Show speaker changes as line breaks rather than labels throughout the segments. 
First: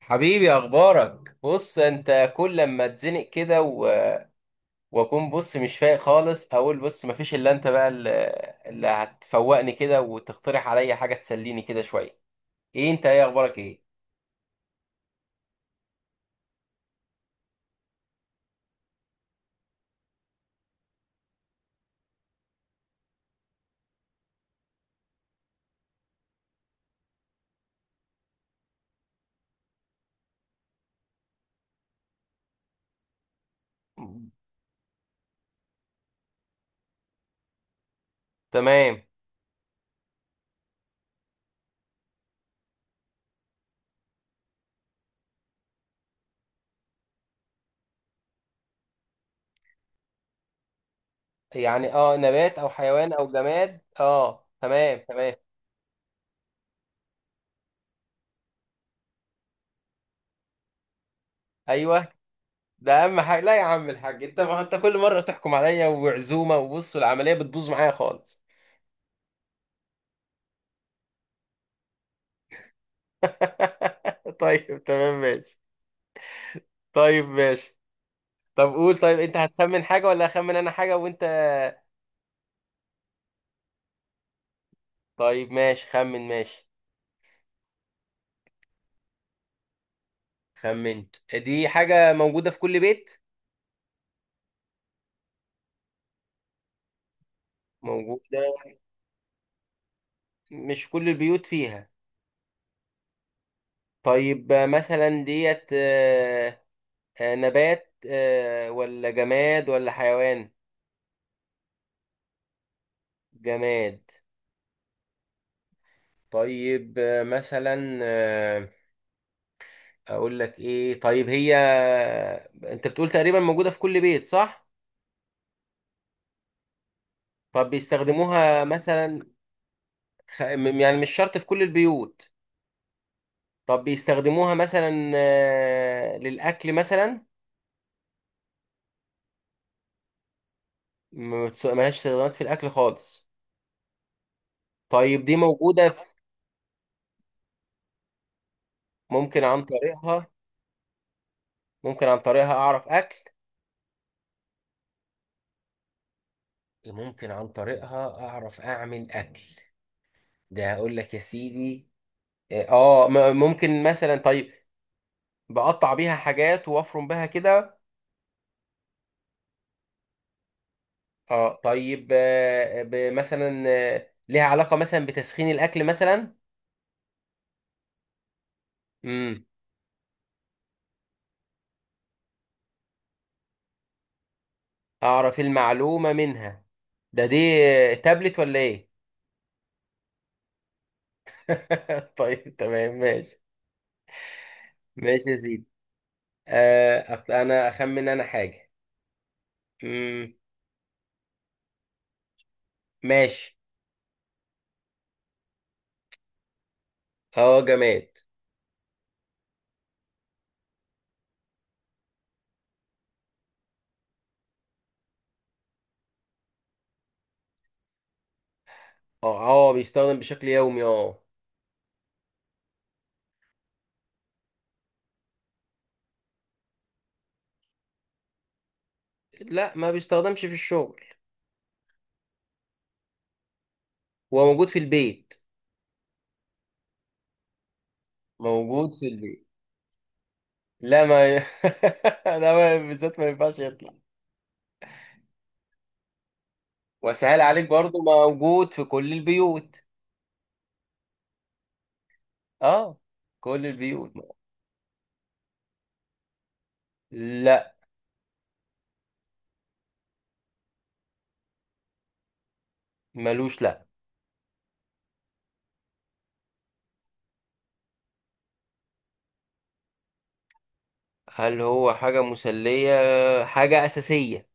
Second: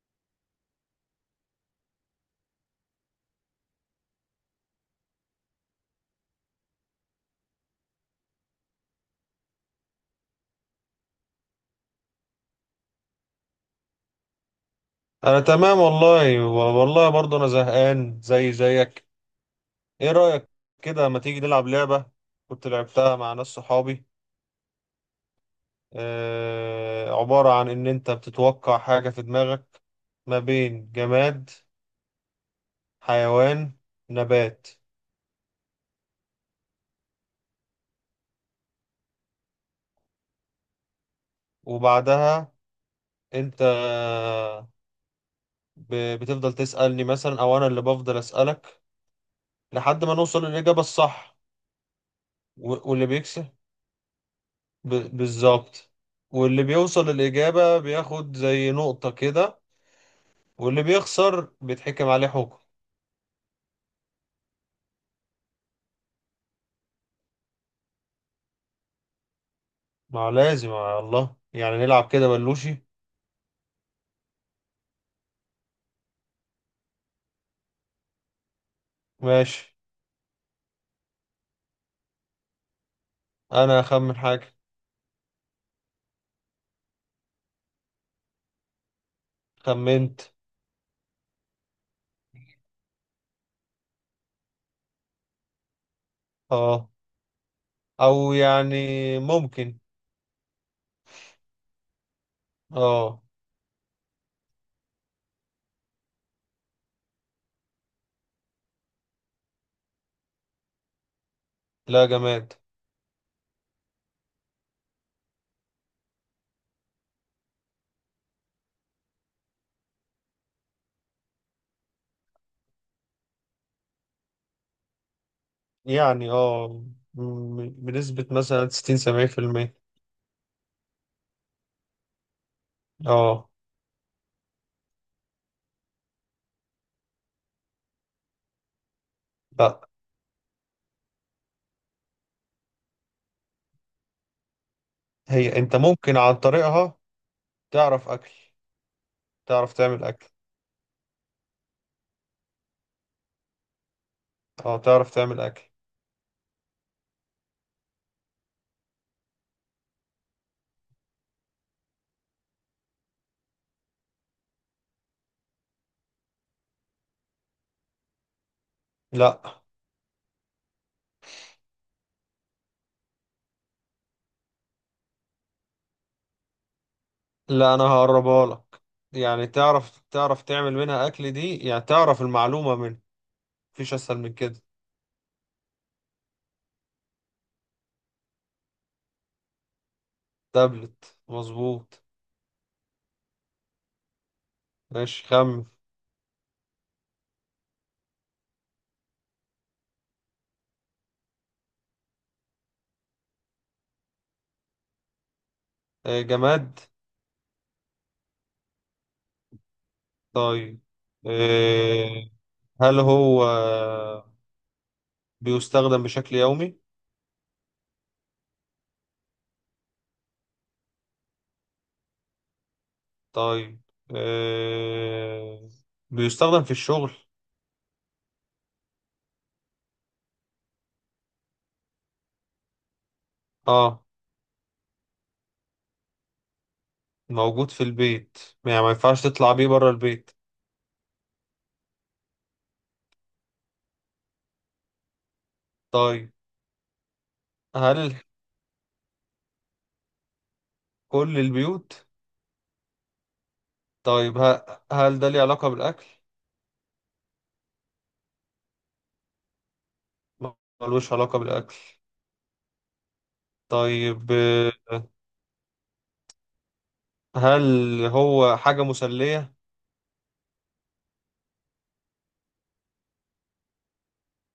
حبيبي، اخبارك؟ بص، انت كل لما اتزنق كده واكون بص مش فايق خالص، اقول بص مفيش الا انت بقى اللي هتفوقني كده وتقترح عليا حاجه تسليني كده شويه. ايه انت، ايه اخبارك، ايه؟
انا تمام. والله برضه انا زهقان زي زيك. ايه رأيك كده؟ ما تيجي نلعب لعبة كنت لعبتها مع ناس صحابي. آه، عبارة عن ان انت بتتوقع حاجة في دماغك ما بين جماد، حيوان، نبات.
تمام.
وبعدها انت بتفضل تسألني مثلا او انا اللي بفضل اسألك لحد ما نوصل للإجابة الصح.
يعني اه، نبات او
واللي
حيوان او
بيكسب
جماد. اه، تمام
ب...
تمام.
بالظبط، واللي بيوصل الإجابة بياخد زي نقطة كده، واللي بيخسر بيتحكم
ايوه.
عليه حكم.
ده اهم حاجه. لا يا عم الحاج، انت ما انت كل مره تحكم عليا وعزومه، وبص العمليه بتبوظ معايا خالص.
ما لازم على الله، يعني نلعب كده بلوشي.
طيب تمام ماشي. طيب ماشي. طب قول، طيب انت
ماشي.
هتخمن حاجة ولا اخمن انا حاجة وانت؟
أنا أخمن حاجة.
طيب ماشي، خمن. ماشي.
خمنت.
خمنت؟ دي حاجة موجودة في كل بيت.
اه، أو
موجودة.
يعني ممكن.
مش كل البيوت فيها.
اه.
طيب مثلا ديت. نبات ولا جماد ولا حيوان؟
لا، جماد.
جماد. طيب آه، مثلا آه، اقول لك ايه طيب، هي انت بتقول تقريبا موجودة في كل بيت، صح؟
يعني اه،
طب
بنسبة
بيستخدموها
مثلا ستين
مثلا،
سبعين في المية
يعني مش شرط في كل البيوت.
اه.
طب بيستخدموها مثلا للأكل مثلا؟
لا،
ما بتس- ملهاش استخدامات في الأكل خالص. طيب دي
هي انت
موجودة.
ممكن عن طريقها تعرف أكل،
ممكن عن
تعرف تعمل
طريقها.
أكل.
ممكن عن طريقها أعرف أكل.
اه، تعرف تعمل أكل.
ممكن عن طريقها أعرف أعمل أكل. ده هقول لك يا سيدي. اه، ممكن مثلا طيب، بقطع بيها حاجات وافرم بها كده.
لا.
اه طيب، آه، ب- مثلا آه، ليها علاقة مثلا بتسخين الأكل مثلا؟
لا، انا هقربها لك.
امم
يعني تعرف تعمل منها اكل، دي يعني تعرف المعلومة منها. مفيش اسهل من كده.
أعرف المعلومة منها. دي تابلت ولا إيه؟
تابلت، مظبوط.
طيب تمام ماشي.
ماشي
ماشي يا سيدي. انا اخمن انا حاجه. مم. ماشي.
آه، جماد.
اه جماد.
طيب، آه، هل هو بيستخدم بشكل يومي؟
اه اه، بيستخدم بشكل يومي اه.
طيب، آه، بيستخدم في الشغل؟
لا ما بيستخدمش في الشغل.
اه.
هو موجود في البيت.
موجود في البيت. يعني ما
موجود في
ينفعش
البيت.
تطلع بيه بره البيت؟
لا ما ي... لا، ما بالذات ما ينفعش يطلع.
طيب،
وسهل عليك برضو،
هل
موجود في كل البيوت.
كل البيوت؟
اه، كل البيوت.
طيب، هل ده ليه علاقة بالأكل؟
لا.
ملوش علاقة بالأكل.
ملوش، لا.
طيب، هل هو حاجة مسلية؟
هل هو حاجة مسلية؟ حاجة أساسية.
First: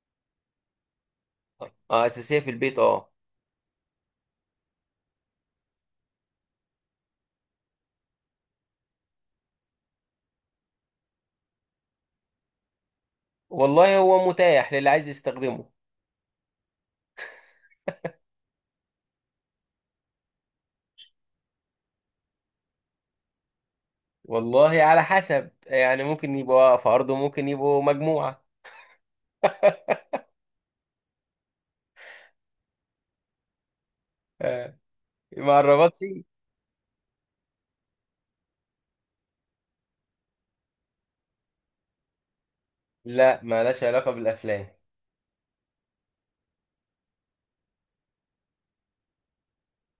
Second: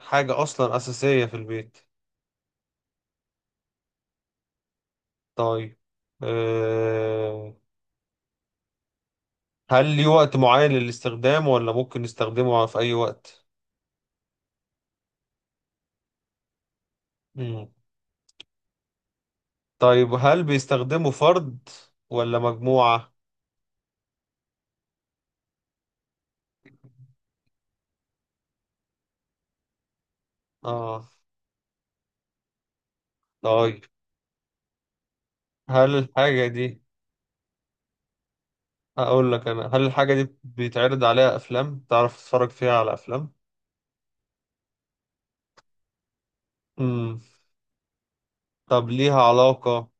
حاجة أصلا أساسية في
طيب،
البيت.
اه أساسية في البيت اه.
طيب، آه، هل ليه وقت معين للاستخدام ولا ممكن نستخدمه في أي وقت؟
والله هو متاح للي عايز يستخدمه.
مم. طيب، هل بيستخدمه فرد ولا مجموعة؟
والله على حسب، يعني ممكن يبقوا فرد وممكن يبقوا مجموعة.
آه. طيب،
آه، مع الرباط
هل
فيه.
الحاجة دي، أقول لك أنا، هل الحاجة دي بيتعرض عليها أفلام؟ تعرف تتفرج فيها على أفلام؟
لا مالهاش علاقة بالأفلام.
مم. طب ليها علاقة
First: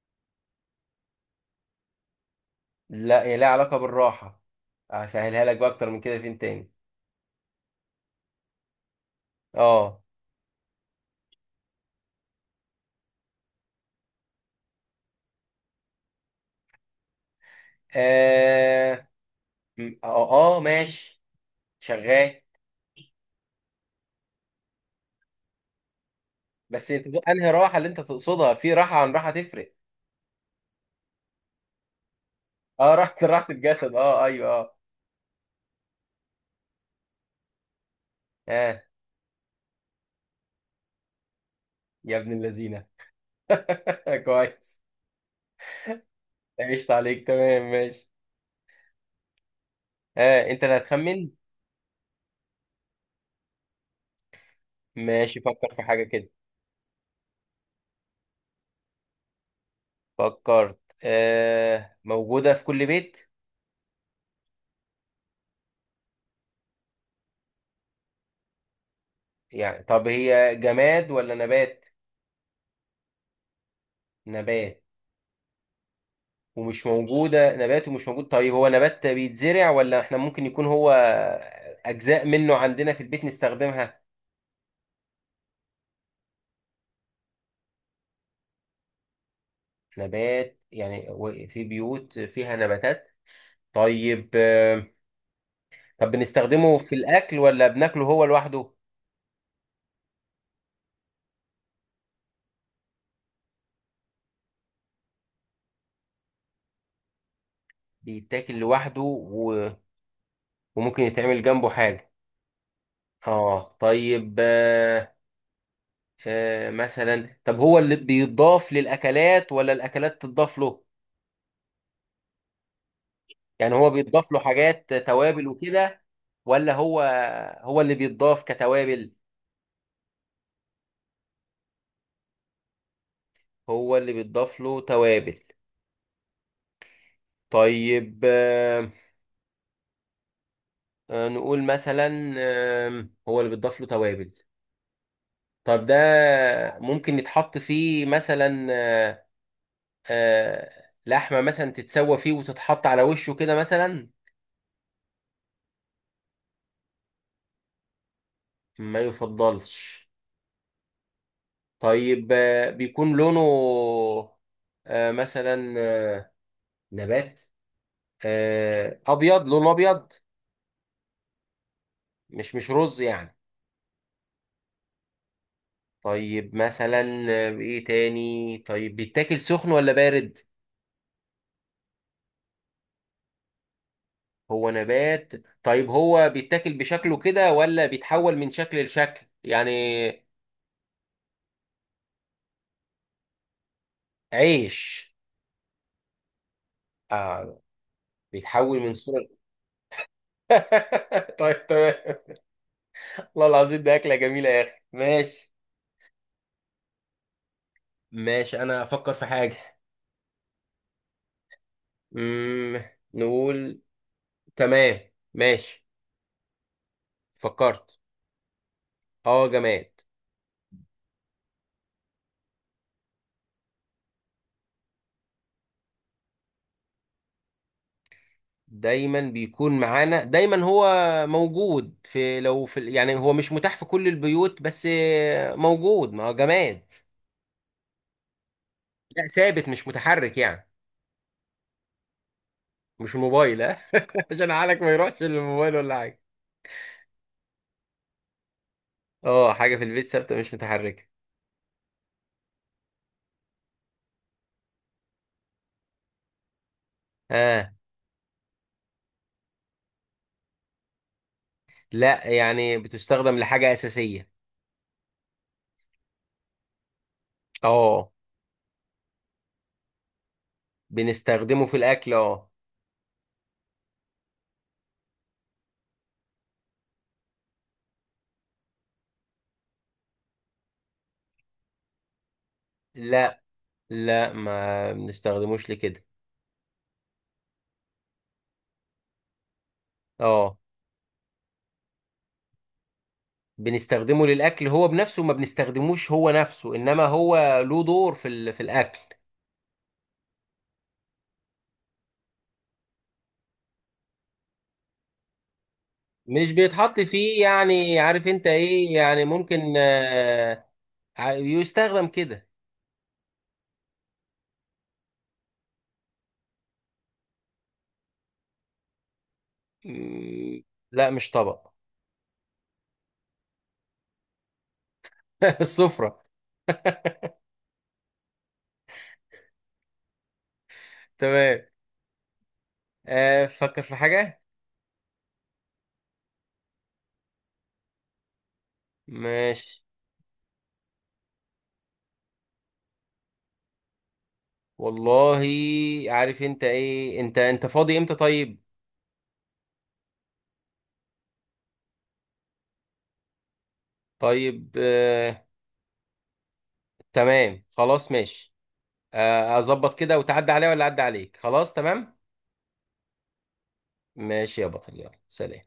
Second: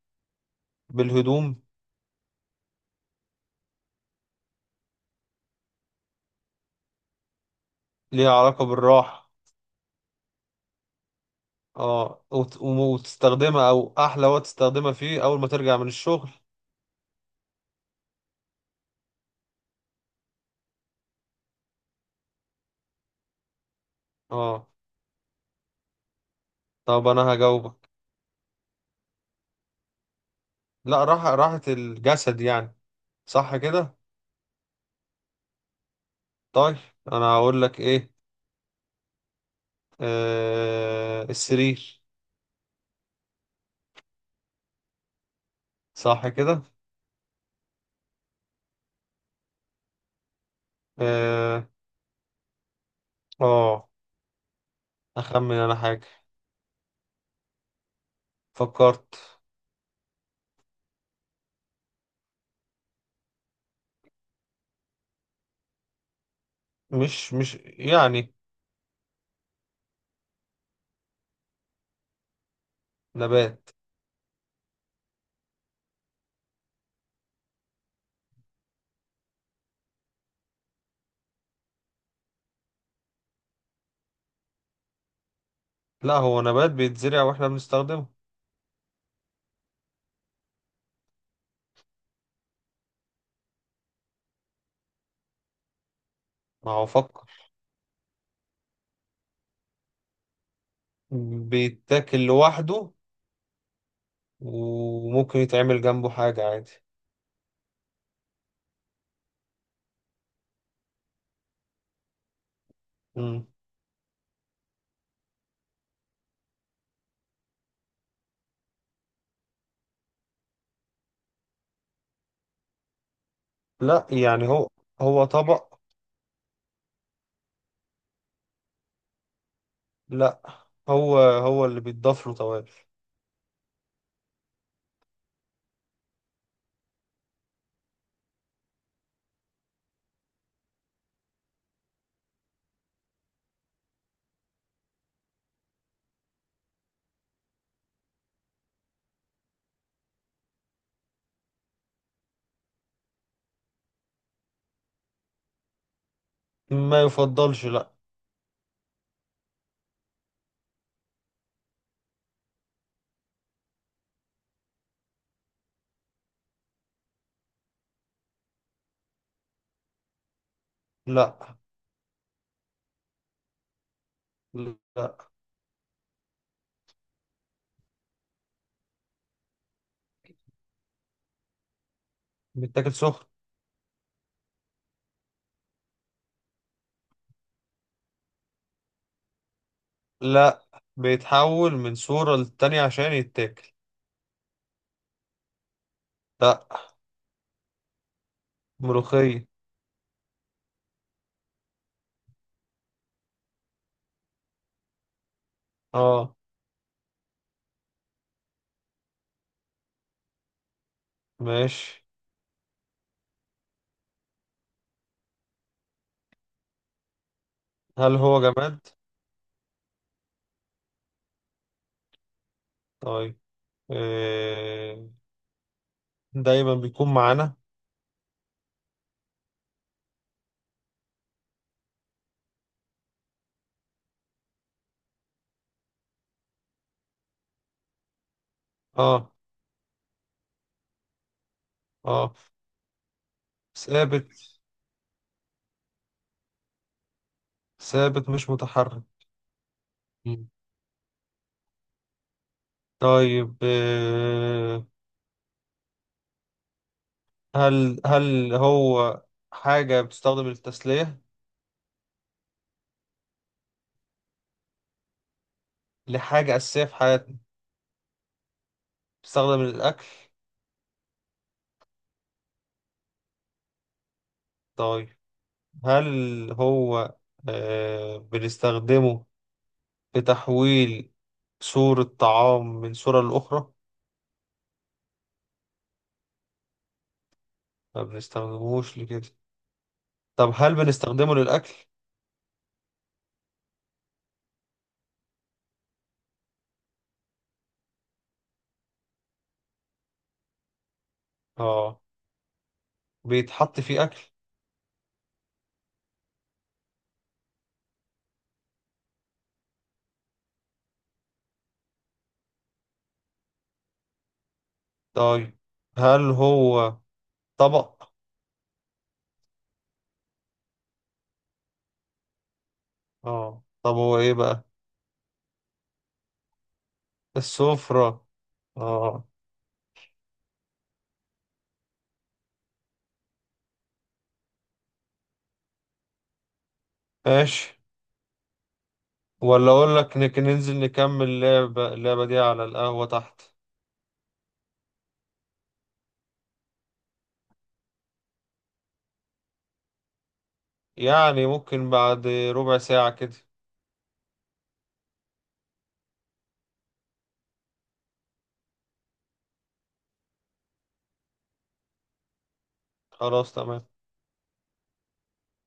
بالهدوم؟
لا، هي لها علاقة بالراحة. هسهلها لك بقى أكتر من كده فين تاني.
ليها علاقة بالراحة.
اه.
اه وتستخدمها، او احلى وقت تستخدمها فيه اول ما ترجع من الشغل.
اه ماشي شغال.
اه.
بس انت
طب
بقى
انا
انهي راحة اللي
هجاوبك.
انت تقصدها، في راحة عن راحة تفرق.
لا، راحة راحة الجسد يعني.
اه راحة، راحة
صح
الجسد،
كده.
اه ايوه اه.
طيب، انا هقول لك ايه.
اه
آه، السرير.
يا ابن اللذينة. كويس،
صح كده.
عشت عليك، تمام ماشي. آه انت اللي هتخمن.
اه، آه.
ماشي،
اخمن
فكر
انا
في
حاجة.
حاجة كده.
فكرت.
فكرت؟ آه، موجودة في كل بيت.
مش يعني.
يعني طب هي جماد ولا نبات؟
نبات.
نبات. ومش موجودة. نبات ومش موجود. طيب هو نبات بيتزرع، ولا احنا ممكن يكون هو أجزاء منه عندنا في البيت نستخدمها؟
لا، هو نبات بيتزرع واحنا بنستخدمه.
نبات يعني، في بيوت فيها نباتات. طيب آه. طب
ما
بنستخدمه
هو
في
فكر.
الأكل ولا بناكله هو لوحده؟
بيتاكل لوحده، وممكن يتعمل جنبه حاجة عادي.
بيتاكل لوحده، وممكن يتعمل جنبه حاجة.
مم.
اه طيب آه. آه مثلا، طب هو اللي بيضاف للاكلات ولا الاكلات تضاف له؟ يعني هو
لا
بيضاف له
يعني هو،
حاجات
هو
توابل
طبق.
وكده، ولا هو، هو اللي بيضاف كتوابل؟
لا، هو هو اللي بيتضاف له توابل.
هو اللي بيضاف له توابل. طيب آه. نقول مثلا آه، هو اللي بيضاف له توابل. طب ده ممكن يتحط فيه مثلا آه، آه لحمة مثلا، تتسوى فيه وتتحط على وشه كده مثلا؟
ما يفضلش، لا.
ما يفضلش. طيب، بيكون لونه آه، مثلا آه، نبات، ابيض، لونه ابيض.
لا.
مش رز يعني؟
لا،
طيب مثلا ايه تاني، طيب بيتاكل سخن ولا بارد؟
بيتاكل سخن.
هو نبات. طيب هو بيتاكل بشكله كده، ولا بيتحول من شكل لشكل يعني؟
لا، بيتحول من صورة للتانية عشان يتاكل.
عيش؟
لا،
اه، بيتحول من صورة.
ملوخية.
طيب تمام. والله العظيم ده أكلة جميلة يا أخي، ماشي.
اه.
ماشي، أنا أفكر في حاجة.
ماشي.
مم. نقول. تمام ماشي. فكرت.
هل هو جماد؟
اه جماد.
طيب، إيه، دايما بيكون معانا.
دايما بيكون معانا. دايما هو موجود لو في يعني هو مش متاح في كل البيوت، بس موجود، ما هو جماد. لا
اه.
ثابت، مش متحرك يعني.
اه.
مش الموبايل، ها.
ثابت.
عشان عقلك ما يروحش للموبايل ولا حاجه.
ثابت، مش متحرك.
اه، حاجه في البيت ثابته
مم.
مش متحركه.
طيب، إيه،
اه
هل هو حاجة بتستخدم للتسلية؟
لا، يعني بتستخدم لحاجه اساسيه.
لحاجة أساسية في حياتنا.
اه.
بتستخدم للأكل.
بنستخدمه في الاكل اه.
طيب، هل هو، آه، بنستخدمه في تحويل صورة طعام من صورة
لا.
لأخرى؟
لا، ما بنستخدموش لكده.
ما بنستخدموش لكده. طب
اه.
هل بنستخدمه للأكل؟
بنستخدمه للاكل، هو بنفسه ما بنستخدموش، هو نفسه، انما هو له دور في الاكل.
اه. بيتحط فيه أكل.
مش بيتحط فيه، يعني عارف انت ايه، يعني ممكن يستخدم كده.
طيب، هل هو طبق؟
مم، لا مش طبق.
اه، طب هو إيه بقى؟
السفرة.
السفرة. اه.
تمام. فكر في حاجة.
ماشي. ولا
ماشي.
اقول لك ننزل نكمل اللعبة، دي على القهوة تحت؟
والله، عارف انت ايه، انت فاضي امتى طيب؟
يعني ممكن بعد ربع ساعة كده.
طيب تمام خلاص ماشي. اظبط كده وتعدي عليا ولا اعدي عليك؟ خلاص تمام.
خلاص، تمام.
ماشي يا بطل، يلا سلام.